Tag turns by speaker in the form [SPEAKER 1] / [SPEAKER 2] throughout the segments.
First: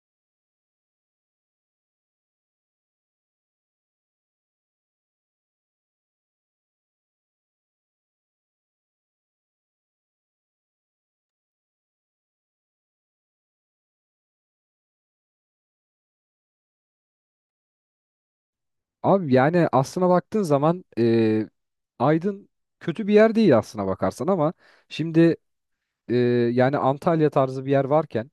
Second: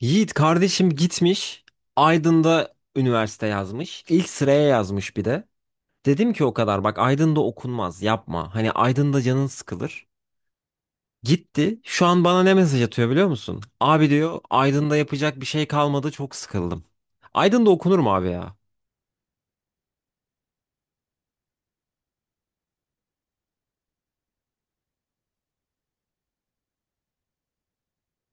[SPEAKER 1] Yiğit kardeşim gitmiş. Aydın'da üniversite yazmış. İlk sıraya yazmış bir de. Dedim ki o kadar bak Aydın'da okunmaz yapma. Hani Aydın'da canın sıkılır. Gitti. Şu an bana ne mesaj atıyor biliyor musun? Abi diyor Aydın'da yapacak bir şey kalmadı çok sıkıldım. Aydın'da okunur mu abi ya?
[SPEAKER 2] Abi yani aslına baktığın zaman Aydın kötü bir yer değil aslına bakarsan ama şimdi e, yani Antalya tarzı bir yer varken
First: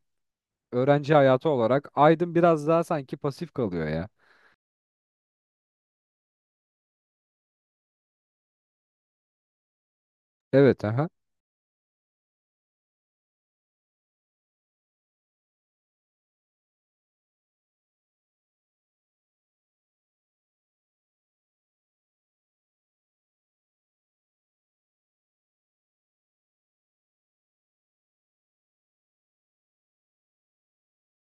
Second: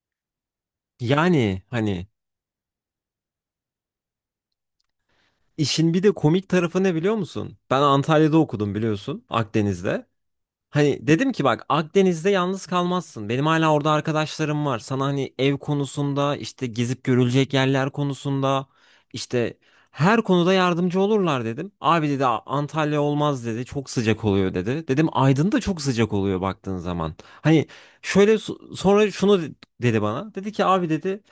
[SPEAKER 2] öğrenci hayatı
[SPEAKER 1] Yani
[SPEAKER 2] olarak
[SPEAKER 1] hani
[SPEAKER 2] Aydın biraz daha sanki pasif kalıyor ya.
[SPEAKER 1] işin bir de komik tarafı ne biliyor musun? Ben Antalya'da okudum biliyorsun Akdeniz'de.
[SPEAKER 2] Evet
[SPEAKER 1] Hani
[SPEAKER 2] aha.
[SPEAKER 1] dedim ki bak Akdeniz'de yalnız kalmazsın. Benim hala orada arkadaşlarım var. Sana hani ev konusunda, işte gezip görülecek yerler konusunda, işte her konuda yardımcı olurlar dedim. Abi dedi, Antalya olmaz," dedi. "Çok sıcak oluyor," dedi. Dedim Aydın da çok sıcak oluyor baktığın zaman. Hani şöyle sonra şunu dedi bana. Dedi ki abi dedi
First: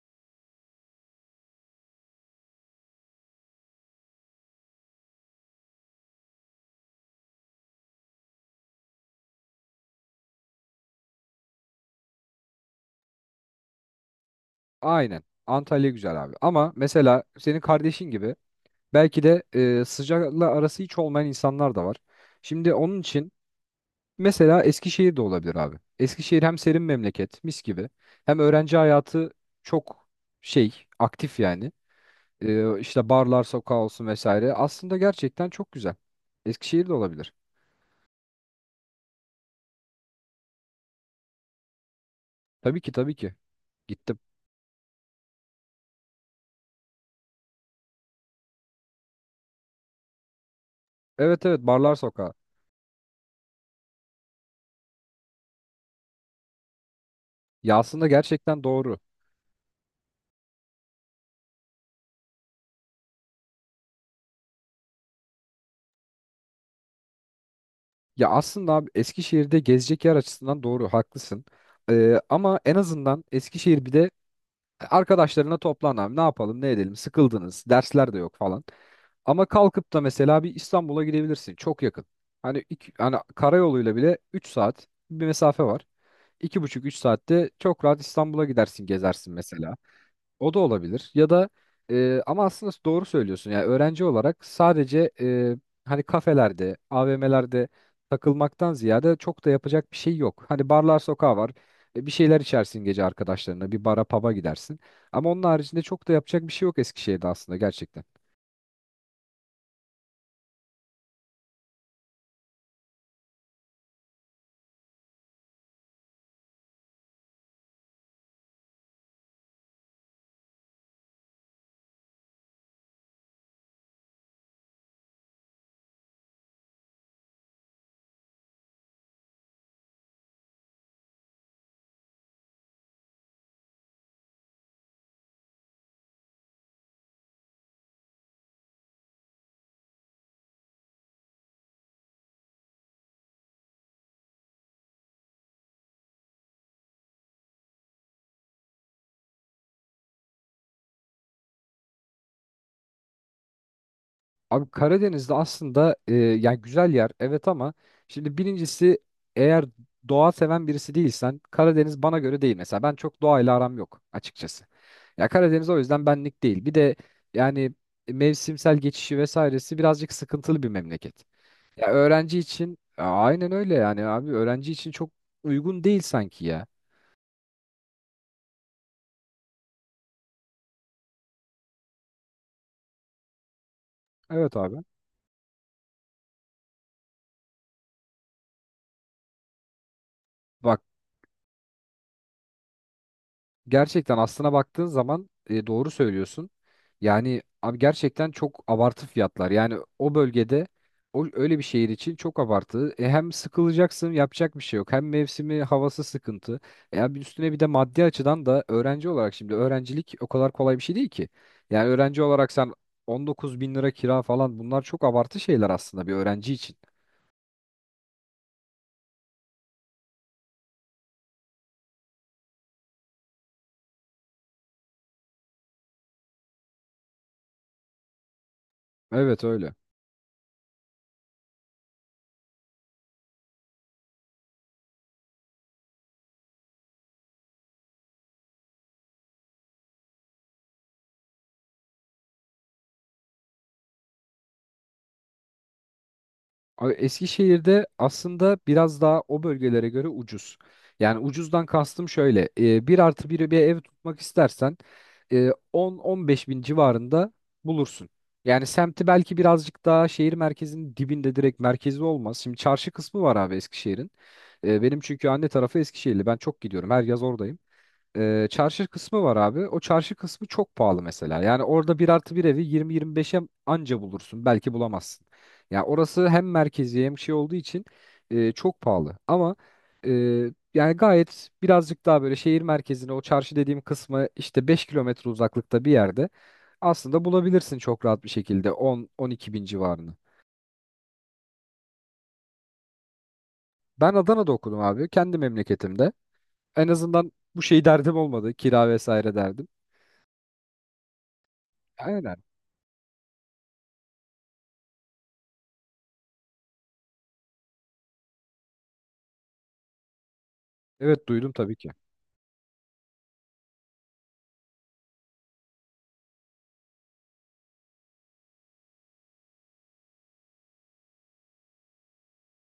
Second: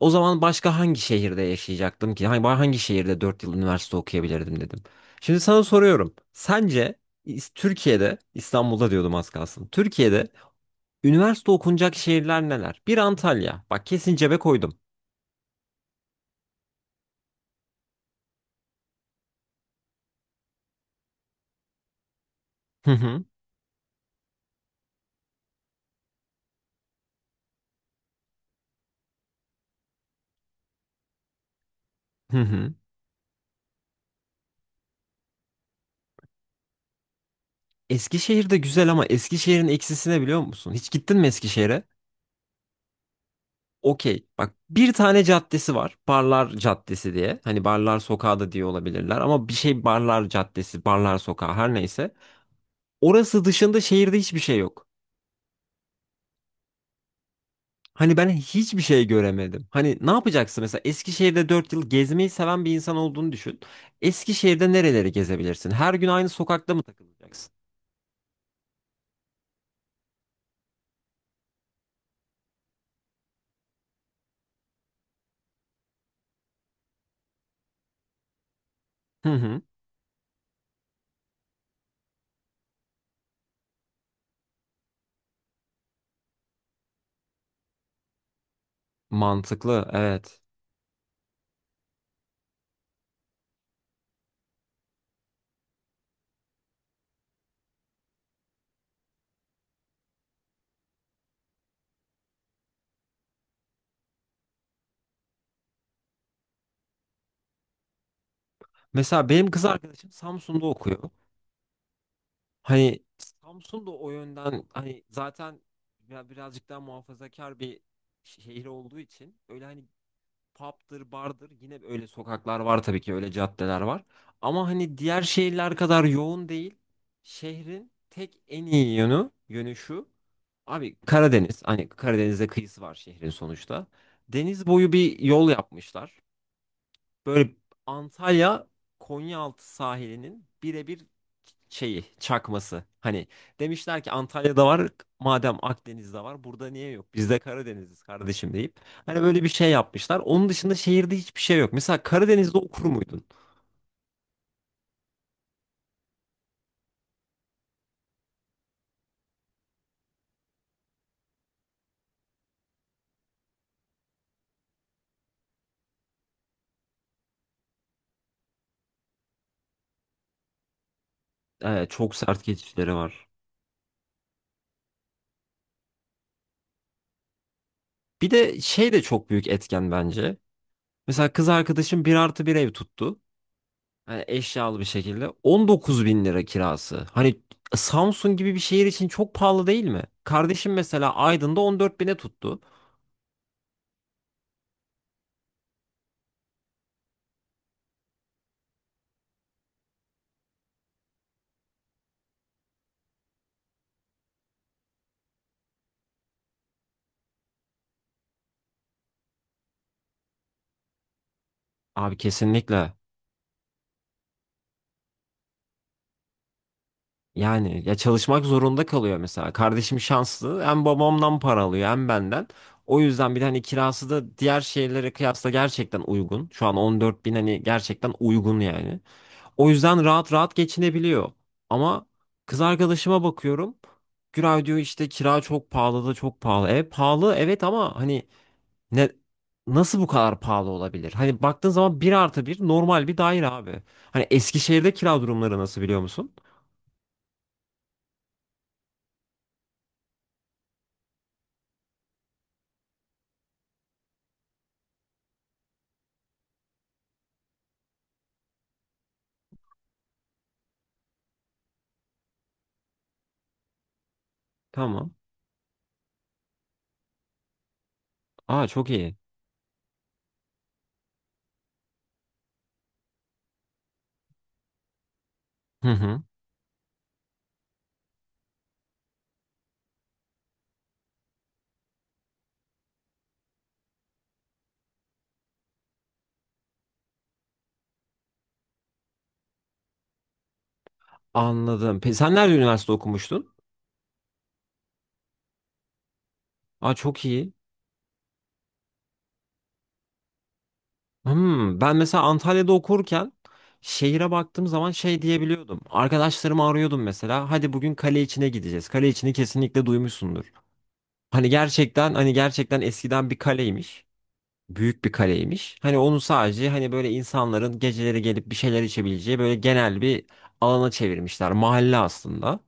[SPEAKER 1] o zaman başka hangi şehirde yaşayacaktım ki? Hani hangi şehirde 4 yıl üniversite okuyabilirdim dedim. Şimdi sana soruyorum. Sence Türkiye'de, İstanbul'da diyordum az kalsın. Türkiye'de üniversite okunacak şehirler neler? Bir Antalya. Bak kesin cebe koydum.
[SPEAKER 2] Aynen. Antalya güzel abi. Ama mesela senin kardeşin gibi belki de sıcakla arası hiç olmayan insanlar da var. Şimdi
[SPEAKER 1] Hı
[SPEAKER 2] onun
[SPEAKER 1] hı.
[SPEAKER 2] için mesela Eskişehir de olabilir abi. Eskişehir hem serin memleket mis gibi hem öğrenci hayatı çok şey aktif yani.
[SPEAKER 1] Hı hı.
[SPEAKER 2] E, işte barlar sokağı olsun vesaire. Aslında gerçekten çok güzel. Eskişehir'de olabilir.
[SPEAKER 1] Eskişehir de güzel ama Eskişehir'in eksisi ne biliyor musun? Hiç gittin mi Eskişehir'e?
[SPEAKER 2] Tabii ki tabii ki. Gittim.
[SPEAKER 1] Okey. Bak bir tane caddesi var. Barlar Caddesi diye. Hani Barlar Sokağı da diye olabilirler ama bir şey, Barlar Caddesi, Barlar
[SPEAKER 2] Evet
[SPEAKER 1] Sokağı
[SPEAKER 2] evet
[SPEAKER 1] her
[SPEAKER 2] barlar
[SPEAKER 1] neyse.
[SPEAKER 2] sokağı.
[SPEAKER 1] Orası dışında şehirde hiçbir şey yok.
[SPEAKER 2] Ya aslında
[SPEAKER 1] Hani ben
[SPEAKER 2] gerçekten
[SPEAKER 1] hiçbir
[SPEAKER 2] doğru.
[SPEAKER 1] şey göremedim. Hani ne yapacaksın mesela Eskişehir'de 4 yıl gezmeyi seven bir insan olduğunu düşün. Eskişehir'de nereleri gezebilirsin? Her gün aynı sokakta mı takılacaksın?
[SPEAKER 2] Ya aslında abi Eskişehir'de gezecek yer açısından doğru haklısın. Ama en azından Eskişehir bir de arkadaşlarına toplan abi ne yapalım ne edelim sıkıldınız dersler de yok falan.
[SPEAKER 1] Hı
[SPEAKER 2] Ama
[SPEAKER 1] hı.
[SPEAKER 2] kalkıp da mesela bir İstanbul'a gidebilirsin çok yakın. Hani, karayoluyla bile 3 saat bir mesafe var. 2,5-3 saatte çok rahat İstanbul'a gidersin gezersin mesela.
[SPEAKER 1] Mantıklı, evet.
[SPEAKER 2] O da olabilir. Ya da ama aslında doğru söylüyorsun. Yani öğrenci olarak sadece hani kafelerde, AVM'lerde takılmaktan ziyade çok da yapacak bir şey yok. Hani barlar sokağı var. Bir şeyler içersin gece arkadaşlarına. Bir bara pub'a gidersin. Ama onun haricinde çok da yapacak bir şey yok Eskişehir'de aslında gerçekten.
[SPEAKER 1] Mesela benim kız arkadaşım Samsun'da okuyor. Hani Samsun'da o yönden hani zaten ya birazcık daha muhafazakar bir şehir olduğu için öyle hani pub'dır, bardır. Yine öyle sokaklar var tabii ki, öyle caddeler var. Ama hani diğer şehirler kadar yoğun değil. Şehrin tek en iyi yönü şu. Abi Karadeniz, hani Karadeniz'de kıyısı var şehrin sonuçta. Deniz boyu bir yol yapmışlar. Böyle Antalya Konyaaltı sahilinin birebir şeyi, çakması. Hani demişler ki Antalya'da var, madem Akdeniz'de var burada niye yok? Biz de Karadeniz'iz kardeşim deyip. Hani böyle bir şey yapmışlar. Onun dışında şehirde hiçbir şey yok. Mesela Karadeniz'de okur muydun?
[SPEAKER 2] Abi Karadeniz'de aslında yani güzel yer evet ama şimdi birincisi eğer doğa seven birisi değilsen Karadeniz bana göre değil. Mesela ben çok doğayla aram yok açıkçası. Ya Karadeniz o yüzden benlik değil. Bir de yani mevsimsel geçişi vesairesi birazcık sıkıntılı bir memleket. Ya
[SPEAKER 1] Çok
[SPEAKER 2] öğrenci
[SPEAKER 1] sert
[SPEAKER 2] için
[SPEAKER 1] geçişleri
[SPEAKER 2] Ya
[SPEAKER 1] var.
[SPEAKER 2] aynen öyle yani abi öğrenci için çok uygun değil sanki ya.
[SPEAKER 1] Bir de şey de çok büyük etken bence. Mesela kız arkadaşım bir artı bir ev tuttu. Yani
[SPEAKER 2] Evet abi.
[SPEAKER 1] eşyalı bir şekilde. 19 bin lira kirası. Hani Samsun gibi bir şehir için çok pahalı değil mi? Kardeşim
[SPEAKER 2] Bak.
[SPEAKER 1] mesela Aydın'da 14 bine tuttu.
[SPEAKER 2] Gerçekten aslına baktığın zaman doğru söylüyorsun. Yani abi gerçekten çok abartı fiyatlar. Yani o bölgede o öyle bir şehir için çok abartı. Hem sıkılacaksın, yapacak bir şey yok. Hem mevsimi, havası sıkıntı. Abi üstüne bir de maddi açıdan da öğrenci olarak şimdi öğrencilik o kadar kolay bir şey değil ki. Yani
[SPEAKER 1] Abi
[SPEAKER 2] öğrenci olarak sen
[SPEAKER 1] kesinlikle.
[SPEAKER 2] 19 bin lira kira falan bunlar çok abartı şeyler aslında bir öğrenci için.
[SPEAKER 1] Yani ya çalışmak zorunda kalıyor mesela. Kardeşim şanslı. Hem babamdan para alıyor hem benden. O yüzden bir de hani kirası da diğer şehirlere kıyasla gerçekten uygun. Şu an 14 bin hani gerçekten uygun yani.
[SPEAKER 2] Evet
[SPEAKER 1] O
[SPEAKER 2] öyle.
[SPEAKER 1] yüzden rahat rahat geçinebiliyor. Ama kız arkadaşıma bakıyorum. Güray diyor işte kira çok pahalı da çok pahalı. E pahalı evet ama hani ne, nasıl bu kadar pahalı olabilir? Hani baktığın zaman bir artı bir normal bir daire abi. Hani Eskişehir'de kira durumları nasıl biliyor musun?
[SPEAKER 2] Eskişehir'de aslında biraz daha o bölgelere göre ucuz. Yani ucuzdan kastım şöyle. 1 artı 1'i bir ev tutmak istersen 10-15 bin civarında bulursun. Yani semti belki birazcık daha şehir merkezinin dibinde direkt merkezi olmaz. Şimdi çarşı kısmı var abi Eskişehir'in. Benim
[SPEAKER 1] Tamam.
[SPEAKER 2] çünkü anne tarafı Eskişehirli. Ben çok gidiyorum. Her yaz oradayım
[SPEAKER 1] Aa
[SPEAKER 2] çarşı
[SPEAKER 1] çok iyi.
[SPEAKER 2] kısmı var abi. O çarşı kısmı çok pahalı mesela. Yani orada bir artı bir evi 20-25'e anca bulursun. Belki bulamazsın. Ya
[SPEAKER 1] Hı hı.
[SPEAKER 2] orası hem merkezi hem şey olduğu için çok pahalı. Ama e, yani gayet birazcık daha böyle şehir merkezine o çarşı dediğim kısmı işte 5 kilometre uzaklıkta bir yerde aslında bulabilirsin çok rahat bir şekilde 10-12 bin civarını.
[SPEAKER 1] Anladım. Sen nerede üniversite okumuştun?
[SPEAKER 2] Ben Adana'da okudum abi. Kendi memleketimde. En
[SPEAKER 1] Aa çok
[SPEAKER 2] azından
[SPEAKER 1] iyi.
[SPEAKER 2] bu şey derdim olmadı. Kira vesaire derdim.
[SPEAKER 1] Ben mesela
[SPEAKER 2] Aynen.
[SPEAKER 1] Antalya'da okurken şehire baktığım zaman şey diyebiliyordum. Arkadaşlarımı arıyordum mesela. Hadi bugün kale içine gideceğiz. Kale içini kesinlikle duymuşsundur.
[SPEAKER 2] Evet
[SPEAKER 1] Hani
[SPEAKER 2] duydum tabii ki.
[SPEAKER 1] gerçekten hani gerçekten eskiden bir kaleymiş. Büyük bir kaleymiş. Hani onu sadece hani böyle insanların geceleri gelip bir şeyler içebileceği böyle genel bir alana çevirmişler. Mahalle aslında.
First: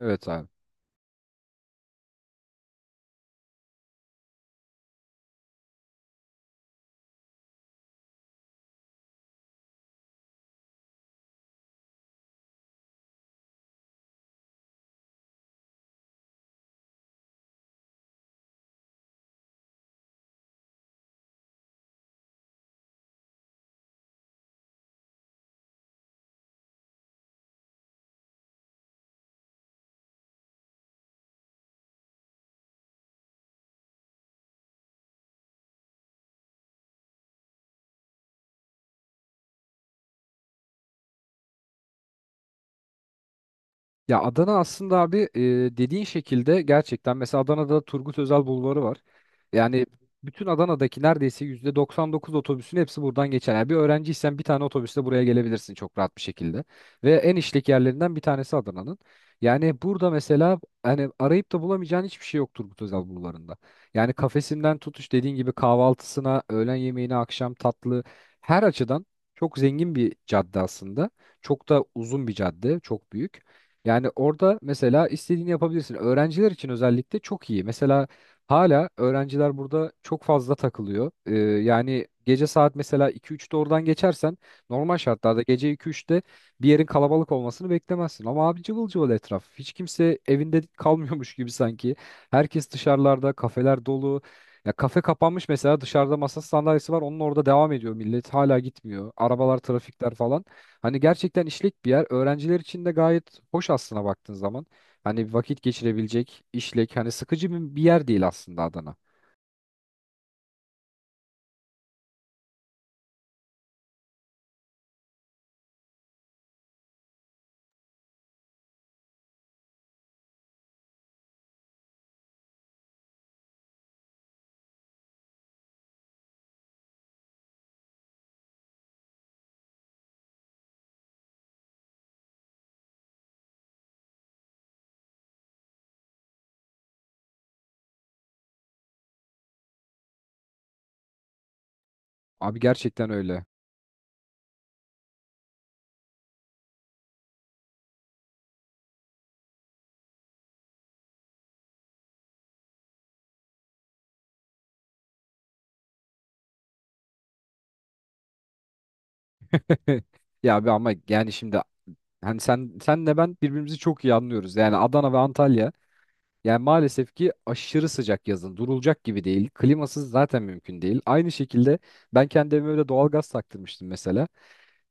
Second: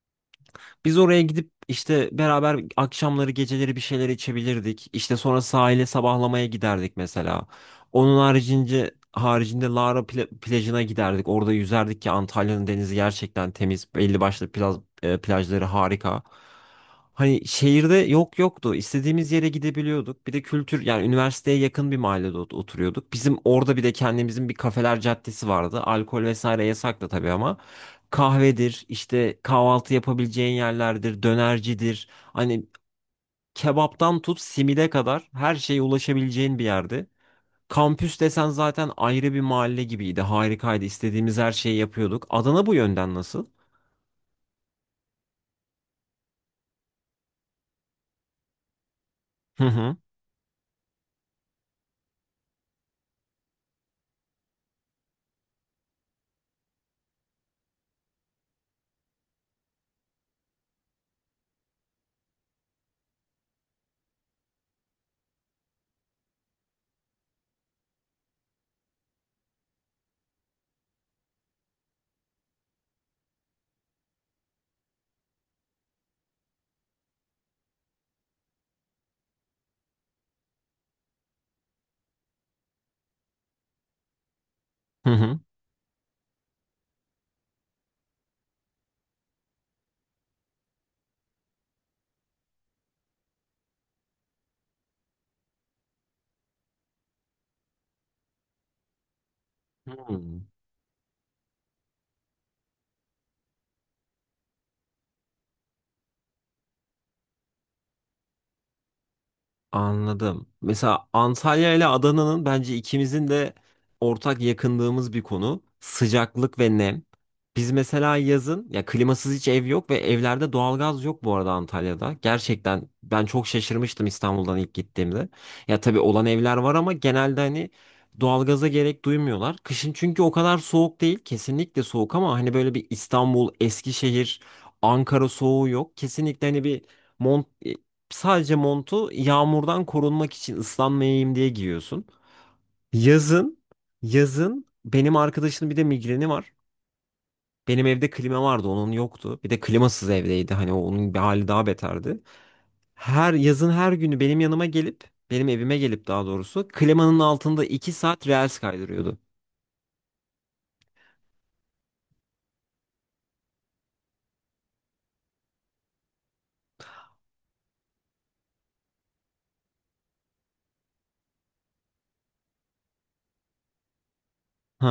[SPEAKER 2] Evet abi.
[SPEAKER 1] Biz oraya gidip işte beraber akşamları geceleri bir şeyler içebilirdik. İşte sonra sahile sabahlamaya giderdik mesela. Onun haricinde Lara plajına giderdik. Orada yüzerdik ki Antalya'nın denizi gerçekten temiz. Belli başlı plajları harika. Hani şehirde yok yoktu. İstediğimiz yere gidebiliyorduk. Bir de kültür, yani üniversiteye yakın bir mahallede oturuyorduk. Bizim orada bir de kendimizin bir kafeler caddesi vardı. Alkol vesaire yasaktı tabii ama kahvedir, işte kahvaltı yapabileceğin yerlerdir, dönercidir. Hani kebaptan tut simide kadar her şeye ulaşabileceğin bir yerdi. Kampüs desen zaten ayrı bir mahalle gibiydi. Harikaydı. İstediğimiz her şeyi yapıyorduk. Adana bu yönden nasıl?
[SPEAKER 2] Ya Adana aslında abi dediğin şekilde gerçekten mesela Adana'da Turgut Özal Bulvarı var.
[SPEAKER 1] Hı
[SPEAKER 2] Yani
[SPEAKER 1] hı.
[SPEAKER 2] bütün Adana'daki neredeyse %99 otobüsün hepsi buradan geçer. Yani bir öğrenciysen bir tane otobüsle buraya gelebilirsin çok rahat bir şekilde. Ve en işlek yerlerinden bir tanesi Adana'nın. Yani burada mesela hani arayıp da bulamayacağın hiçbir şey yok Turgut Özal Bulvarı'nda. Yani kafesinden tutuş dediğin gibi kahvaltısına, öğlen yemeğine, akşam tatlı her açıdan çok zengin bir cadde aslında. Çok da uzun bir cadde, çok büyük. Yani orada mesela istediğini yapabilirsin. Öğrenciler için özellikle çok iyi. Mesela hala öğrenciler burada çok fazla takılıyor. Yani gece saat mesela 2-3'te oradan geçersen normal
[SPEAKER 1] Hı hı.
[SPEAKER 2] şartlarda gece 2-3'te bir yerin kalabalık olmasını beklemezsin. Ama abi cıvıl cıvıl etraf. Hiç kimse evinde kalmıyormuş gibi sanki. Herkes dışarılarda, kafeler dolu. Ya kafe kapanmış mesela dışarıda masa sandalyesi var. Onun orada devam ediyor millet. Hala gitmiyor. Arabalar, trafikler
[SPEAKER 1] Hı.
[SPEAKER 2] falan. Hani gerçekten işlek bir yer. Öğrenciler için de gayet hoş aslına baktığın zaman. Hani vakit geçirebilecek işlek. Hani sıkıcı bir yer değil aslında Adana.
[SPEAKER 1] Anladım. Mesela Antalya ile Adana'nın bence ikimizin de ortak yakındığımız bir konu sıcaklık ve nem. Biz mesela yazın ya klimasız hiç ev yok ve evlerde doğalgaz yok bu arada Antalya'da. Gerçekten ben çok şaşırmıştım İstanbul'dan ilk gittiğimde. Ya tabii olan evler var ama genelde hani doğalgaza gerek duymuyorlar. Kışın çünkü o kadar soğuk değil. Kesinlikle soğuk ama hani böyle bir İstanbul, Eskişehir, Ankara soğuğu yok. Kesinlikle hani bir Mont Sadece montu yağmurdan korunmak için ıslanmayayım diye giyiyorsun.
[SPEAKER 2] Abi gerçekten öyle.
[SPEAKER 1] Yazın, yazın, benim arkadaşının bir de migreni var. Benim evde klima vardı, onun yoktu. Bir de klimasız evdeydi. Hani onun bir hali daha beterdi. Her yazın her günü benim yanıma gelip, benim evime gelip daha doğrusu klimanın altında 2 saat reels kaydırıyordu.
[SPEAKER 2] Ya abi ama yani şimdi hani senle ben birbirimizi çok iyi anlıyoruz. Yani Adana ve Antalya yani maalesef ki aşırı sıcak yazın. Durulacak gibi değil. Klimasız zaten mümkün değil. Aynı şekilde ben kendi evime de doğalgaz taktırmıştım mesela.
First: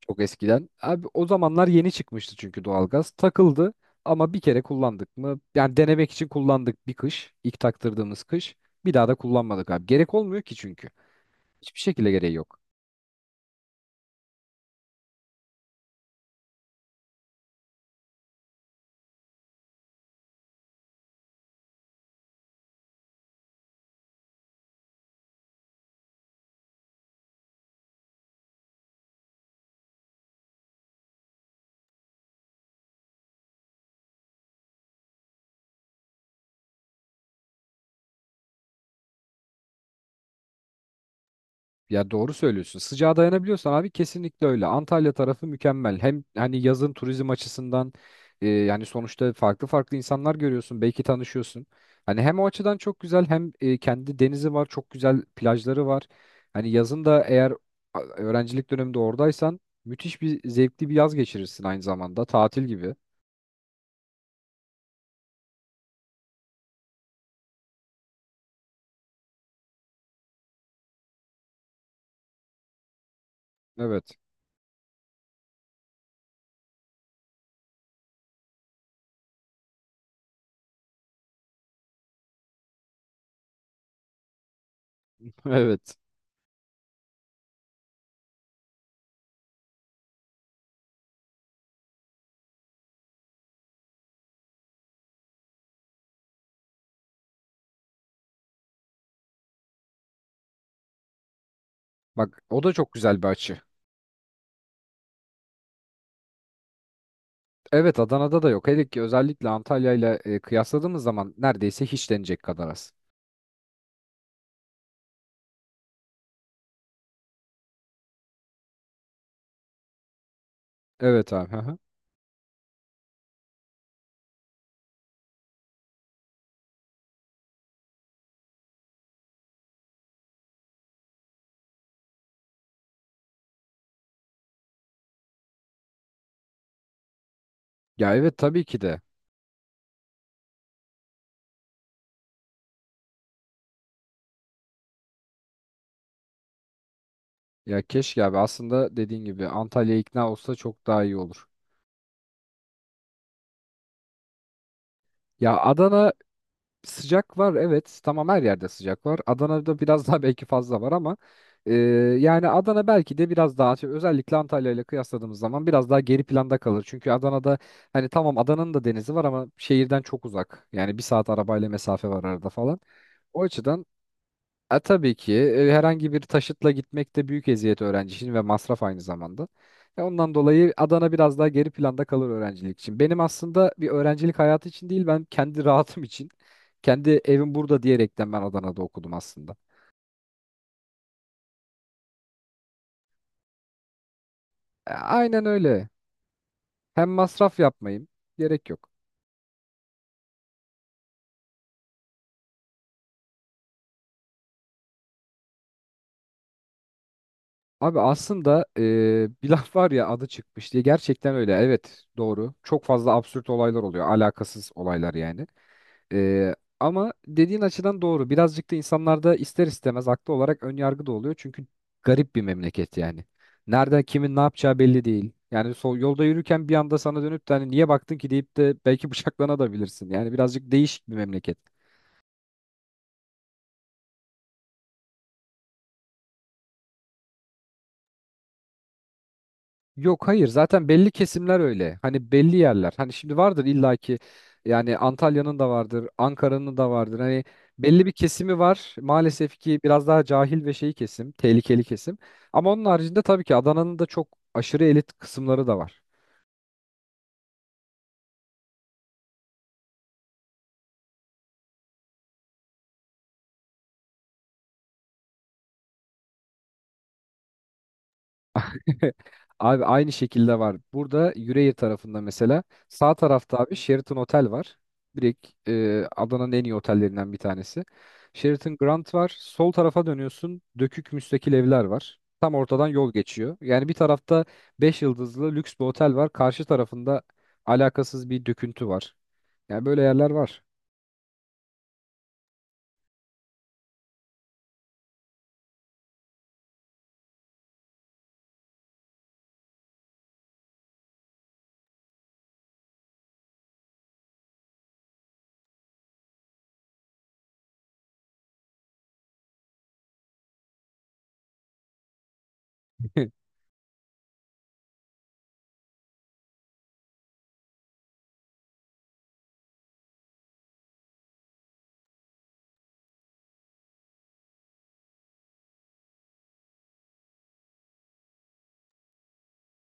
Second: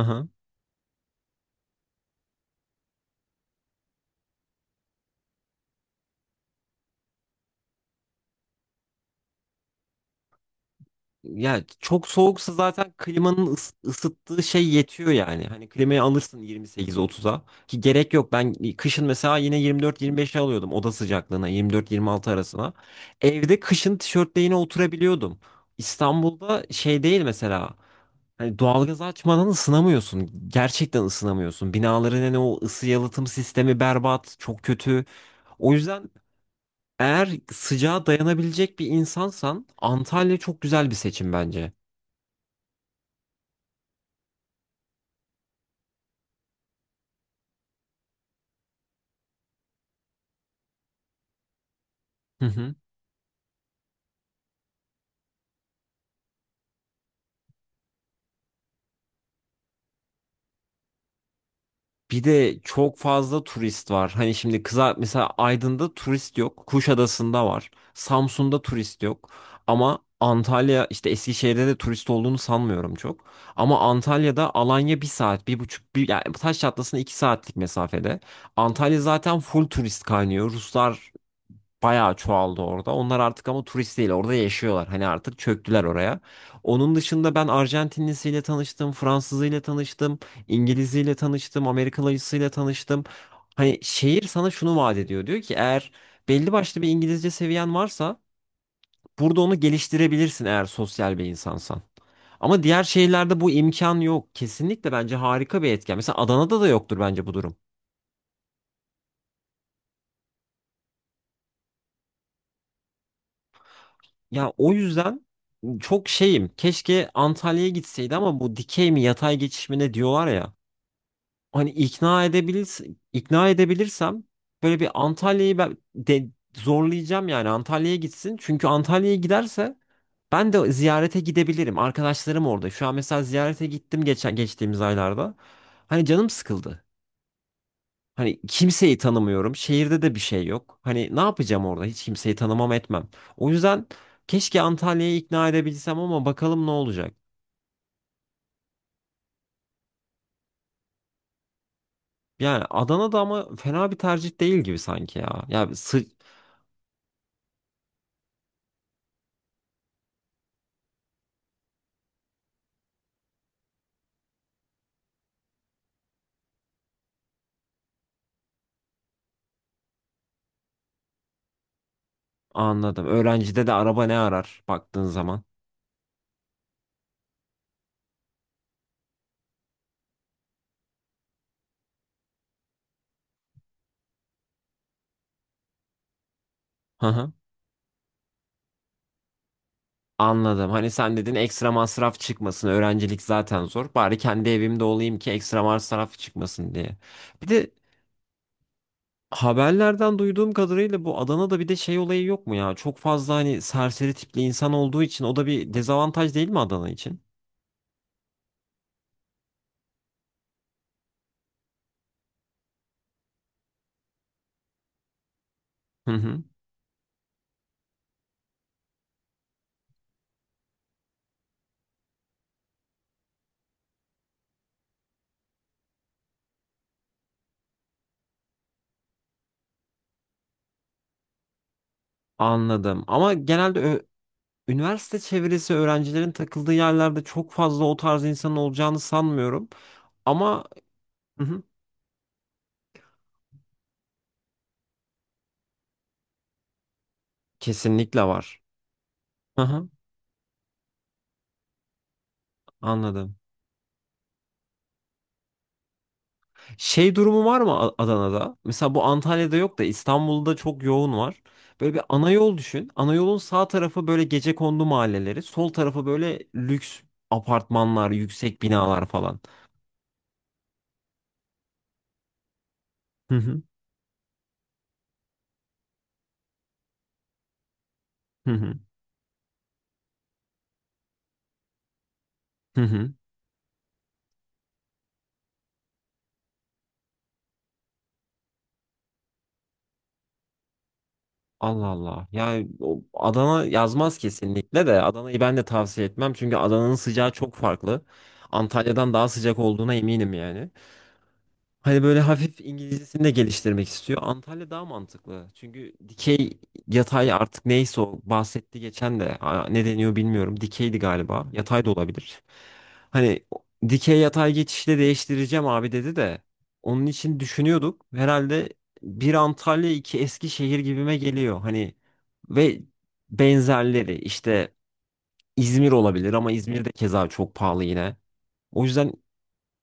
[SPEAKER 2] Çok eskiden. Abi o zamanlar yeni çıkmıştı çünkü doğalgaz. Takıldı ama bir kere kullandık mı? Yani denemek için kullandık bir kış. İlk taktırdığımız kış. Bir daha da kullanmadık abi. Gerek olmuyor ki çünkü.
[SPEAKER 1] Ya
[SPEAKER 2] Hiçbir
[SPEAKER 1] çok
[SPEAKER 2] şekilde gereği
[SPEAKER 1] soğuksa
[SPEAKER 2] yok.
[SPEAKER 1] zaten klimanın ısıttığı şey yetiyor yani. Hani klimayı alırsın 28-30'a ki gerek yok. Ben kışın mesela yine 24-25'e alıyordum oda sıcaklığına, 24-26 arasına. Evde kışın tişörtle yine oturabiliyordum. İstanbul'da şey değil mesela. Hani doğalgaz açmadan ısınamıyorsun. Gerçekten ısınamıyorsun. Binaların hani o ısı yalıtım sistemi berbat, çok kötü. O yüzden eğer sıcağa dayanabilecek bir insansan Antalya çok güzel bir seçim bence.
[SPEAKER 2] Ya doğru söylüyorsun. Sıcağa dayanabiliyorsan abi kesinlikle öyle. Antalya tarafı mükemmel. Hem hani yazın turizm açısından yani sonuçta farklı farklı insanlar görüyorsun. Belki tanışıyorsun. Hani hem
[SPEAKER 1] Hı
[SPEAKER 2] o
[SPEAKER 1] hı.
[SPEAKER 2] açıdan çok güzel hem kendi denizi var. Çok güzel plajları var. Hani yazın da eğer öğrencilik döneminde oradaysan müthiş bir zevkli bir yaz geçirirsin aynı
[SPEAKER 1] Bir
[SPEAKER 2] zamanda.
[SPEAKER 1] de
[SPEAKER 2] Tatil gibi.
[SPEAKER 1] çok fazla turist var. Hani şimdi kıza mesela Aydın'da turist yok. Kuşadası'nda var. Samsun'da turist yok. Ama Antalya işte, Eskişehir'de de turist olduğunu sanmıyorum çok. Ama
[SPEAKER 2] Evet.
[SPEAKER 1] Antalya'da Alanya bir saat, bir buçuk, bir, yani Taş Çatlası'na 2 saatlik mesafede. Antalya zaten full turist kaynıyor. Ruslar bayağı çoğaldı orada. Onlar artık ama turist değil, orada yaşıyorlar. Hani artık çöktüler
[SPEAKER 2] Evet.
[SPEAKER 1] oraya. Onun dışında ben Arjantinlisiyle tanıştım, Fransızıyla tanıştım, İngiliziyle tanıştım, Amerikalısıyla tanıştım. Hani şehir sana şunu vaat ediyor. Diyor ki eğer belli başlı bir İngilizce seviyen varsa burada onu geliştirebilirsin eğer sosyal bir insansan.
[SPEAKER 2] Bak o
[SPEAKER 1] Ama
[SPEAKER 2] da
[SPEAKER 1] diğer
[SPEAKER 2] çok güzel bir
[SPEAKER 1] şehirlerde bu
[SPEAKER 2] açı.
[SPEAKER 1] imkan yok. Kesinlikle bence harika bir etken. Mesela Adana'da da yoktur bence bu durum.
[SPEAKER 2] Evet Adana'da da yok. Hele ki özellikle Antalya ile kıyasladığımız zaman neredeyse hiç denecek kadar az.
[SPEAKER 1] Ya o yüzden çok şeyim. Keşke Antalya'ya gitseydi ama bu dikey mi yatay geçiş mi ne diyorlar ya.
[SPEAKER 2] Evet abi. Hı
[SPEAKER 1] Hani
[SPEAKER 2] hı.
[SPEAKER 1] ikna edebilirsem böyle bir Antalya'yı ben de zorlayacağım yani Antalya'ya gitsin. Çünkü Antalya'ya giderse ben de ziyarete gidebilirim. Arkadaşlarım orada. Şu an mesela ziyarete gittim geçtiğimiz aylarda. Hani canım sıkıldı.
[SPEAKER 2] Ya evet
[SPEAKER 1] Hani
[SPEAKER 2] tabii ki de.
[SPEAKER 1] kimseyi tanımıyorum. Şehirde de bir şey yok. Hani ne yapacağım orada? Hiç kimseyi tanımam etmem. O yüzden keşke Antalya'yı ikna edebilsem ama bakalım ne olacak.
[SPEAKER 2] Ya keşke abi aslında dediğin gibi Antalya ikna olsa çok daha iyi olur.
[SPEAKER 1] Yani Adana'da ama fena bir tercih değil gibi sanki ya.
[SPEAKER 2] Ya
[SPEAKER 1] Ya sı
[SPEAKER 2] Adana sıcak var evet tamam her yerde sıcak var. Adana'da biraz daha belki fazla var ama e, yani Adana belki de biraz daha şey, özellikle Antalya ile kıyasladığımız zaman biraz daha geri planda kalır. Çünkü Adana'da hani tamam Adana'nın da denizi var ama şehirden çok uzak. Yani 1 saat arabayla mesafe var arada falan.
[SPEAKER 1] Anladım.
[SPEAKER 2] O
[SPEAKER 1] Öğrencide de
[SPEAKER 2] açıdan
[SPEAKER 1] araba ne arar baktığın
[SPEAKER 2] Tabii ki
[SPEAKER 1] zaman.
[SPEAKER 2] herhangi bir taşıtla gitmek de büyük eziyet öğrenci için ve masraf aynı zamanda. Ondan dolayı Adana biraz daha geri planda kalır öğrencilik için. Benim aslında bir öğrencilik hayatı için değil ben kendi rahatım için. Kendi
[SPEAKER 1] Hı hı.
[SPEAKER 2] evim burada diyerekten ben Adana'da okudum aslında.
[SPEAKER 1] Anladım. Hani sen dedin ekstra masraf çıkmasın. Öğrencilik zaten zor. Bari kendi evimde
[SPEAKER 2] E,
[SPEAKER 1] olayım ki
[SPEAKER 2] aynen
[SPEAKER 1] ekstra
[SPEAKER 2] öyle.
[SPEAKER 1] masraf çıkmasın diye.
[SPEAKER 2] Hem
[SPEAKER 1] Bir
[SPEAKER 2] masraf
[SPEAKER 1] de
[SPEAKER 2] yapmayayım. Gerek yok.
[SPEAKER 1] haberlerden duyduğum kadarıyla bu Adana'da bir de şey olayı yok mu ya? Çok fazla hani serseri tipli insan olduğu için o da bir dezavantaj değil mi Adana için?
[SPEAKER 2] Abi aslında bir laf var ya adı çıkmış diye gerçekten öyle. Evet doğru. Çok fazla absürt olaylar oluyor. Alakasız olaylar yani.
[SPEAKER 1] Hı hı.
[SPEAKER 2] Eee, ama dediğin açıdan doğru. Birazcık da insanlarda ister istemez haklı olarak ön yargı da oluyor. Çünkü garip bir memleket yani. Nerede kimin ne yapacağı belli değil. Yani yolda yürürken bir anda sana dönüp de hani niye baktın ki deyip de belki bıçaklanabilirsin. Yani birazcık değişik bir memleket.
[SPEAKER 1] Anladım. Ama genelde üniversite çevresi öğrencilerin takıldığı yerlerde çok fazla o tarz insanın olacağını sanmıyorum.
[SPEAKER 2] Yok hayır
[SPEAKER 1] Ama
[SPEAKER 2] zaten belli
[SPEAKER 1] hı
[SPEAKER 2] kesimler
[SPEAKER 1] hı.
[SPEAKER 2] öyle. Hani belli yerler. Hani şimdi vardır illaki yani Antalya'nın da vardır, Ankara'nın da vardır. Hani belli bir
[SPEAKER 1] Kesinlikle
[SPEAKER 2] kesimi
[SPEAKER 1] var.
[SPEAKER 2] var. Maalesef
[SPEAKER 1] Hı
[SPEAKER 2] ki
[SPEAKER 1] hı.
[SPEAKER 2] biraz daha cahil ve şey kesim, tehlikeli kesim. Ama onun haricinde
[SPEAKER 1] Anladım.
[SPEAKER 2] tabii ki Adana'nın da çok aşırı elit kısımları da var.
[SPEAKER 1] Şey durumu var mı Adana'da? Mesela bu Antalya'da yok da İstanbul'da çok yoğun var. Böyle bir ana yol düşün. Ana yolun sağ tarafı böyle gecekondu mahalleleri, sol tarafı böyle lüks apartmanlar, yüksek binalar falan.
[SPEAKER 2] Abi aynı şekilde var. Burada Yüreğir tarafında mesela sağ
[SPEAKER 1] Hı
[SPEAKER 2] tarafta
[SPEAKER 1] hı.
[SPEAKER 2] abi Sheraton Otel var. Direkt Adana'nın en iyi otellerinden bir tanesi.
[SPEAKER 1] Hı
[SPEAKER 2] Sheraton
[SPEAKER 1] hı.
[SPEAKER 2] Grand var. Sol tarafa dönüyorsun. Dökük müstakil evler var. Tam
[SPEAKER 1] Hı
[SPEAKER 2] ortadan yol
[SPEAKER 1] hı.
[SPEAKER 2] geçiyor. Yani bir tarafta 5 yıldızlı lüks bir otel var. Karşı tarafında alakasız bir döküntü var. Yani böyle yerler var.
[SPEAKER 1] Allah Allah. Yani o Adana yazmaz kesinlikle de, Adana'yı ben de tavsiye etmem çünkü Adana'nın sıcağı çok farklı. Antalya'dan daha sıcak olduğuna eminim yani. Hani böyle hafif İngilizcesini de geliştirmek istiyor. Antalya daha mantıklı. Çünkü dikey yatay artık neyse o bahsetti geçen de. Aa, ne deniyor bilmiyorum. Dikeydi galiba. Yatay da olabilir. Hani dikey yatay geçişle değiştireceğim abi dedi de onun için düşünüyorduk. Herhalde bir Antalya iki Eskişehir gibime geliyor. Hani ve benzerleri işte İzmir olabilir ama İzmir de keza çok pahalı yine. O yüzden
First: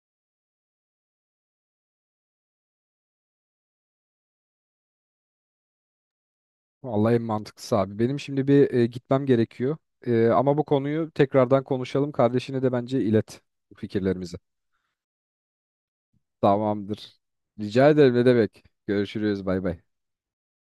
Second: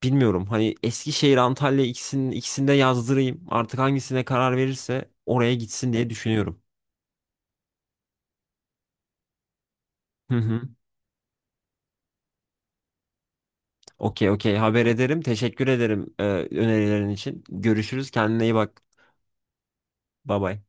[SPEAKER 1] bilmiyorum hani Eskişehir, Antalya ikisinde yazdırayım. Artık hangisine karar verirse oraya gitsin diye düşünüyorum.
[SPEAKER 2] Vallahi en mantıklısı abi. Benim şimdi bir gitmem gerekiyor. E,
[SPEAKER 1] Hı
[SPEAKER 2] ama
[SPEAKER 1] hı.
[SPEAKER 2] bu konuyu tekrardan konuşalım. Kardeşine de bence ilet bu
[SPEAKER 1] Okey,
[SPEAKER 2] fikirlerimizi.
[SPEAKER 1] okey, haber ederim. Teşekkür ederim önerilerin
[SPEAKER 2] Tamamdır.
[SPEAKER 1] için.
[SPEAKER 2] Rica
[SPEAKER 1] Görüşürüz.
[SPEAKER 2] ederim ne
[SPEAKER 1] Kendine iyi
[SPEAKER 2] demek.
[SPEAKER 1] bak.
[SPEAKER 2] Görüşürüz bay bay.
[SPEAKER 1] Bay bay.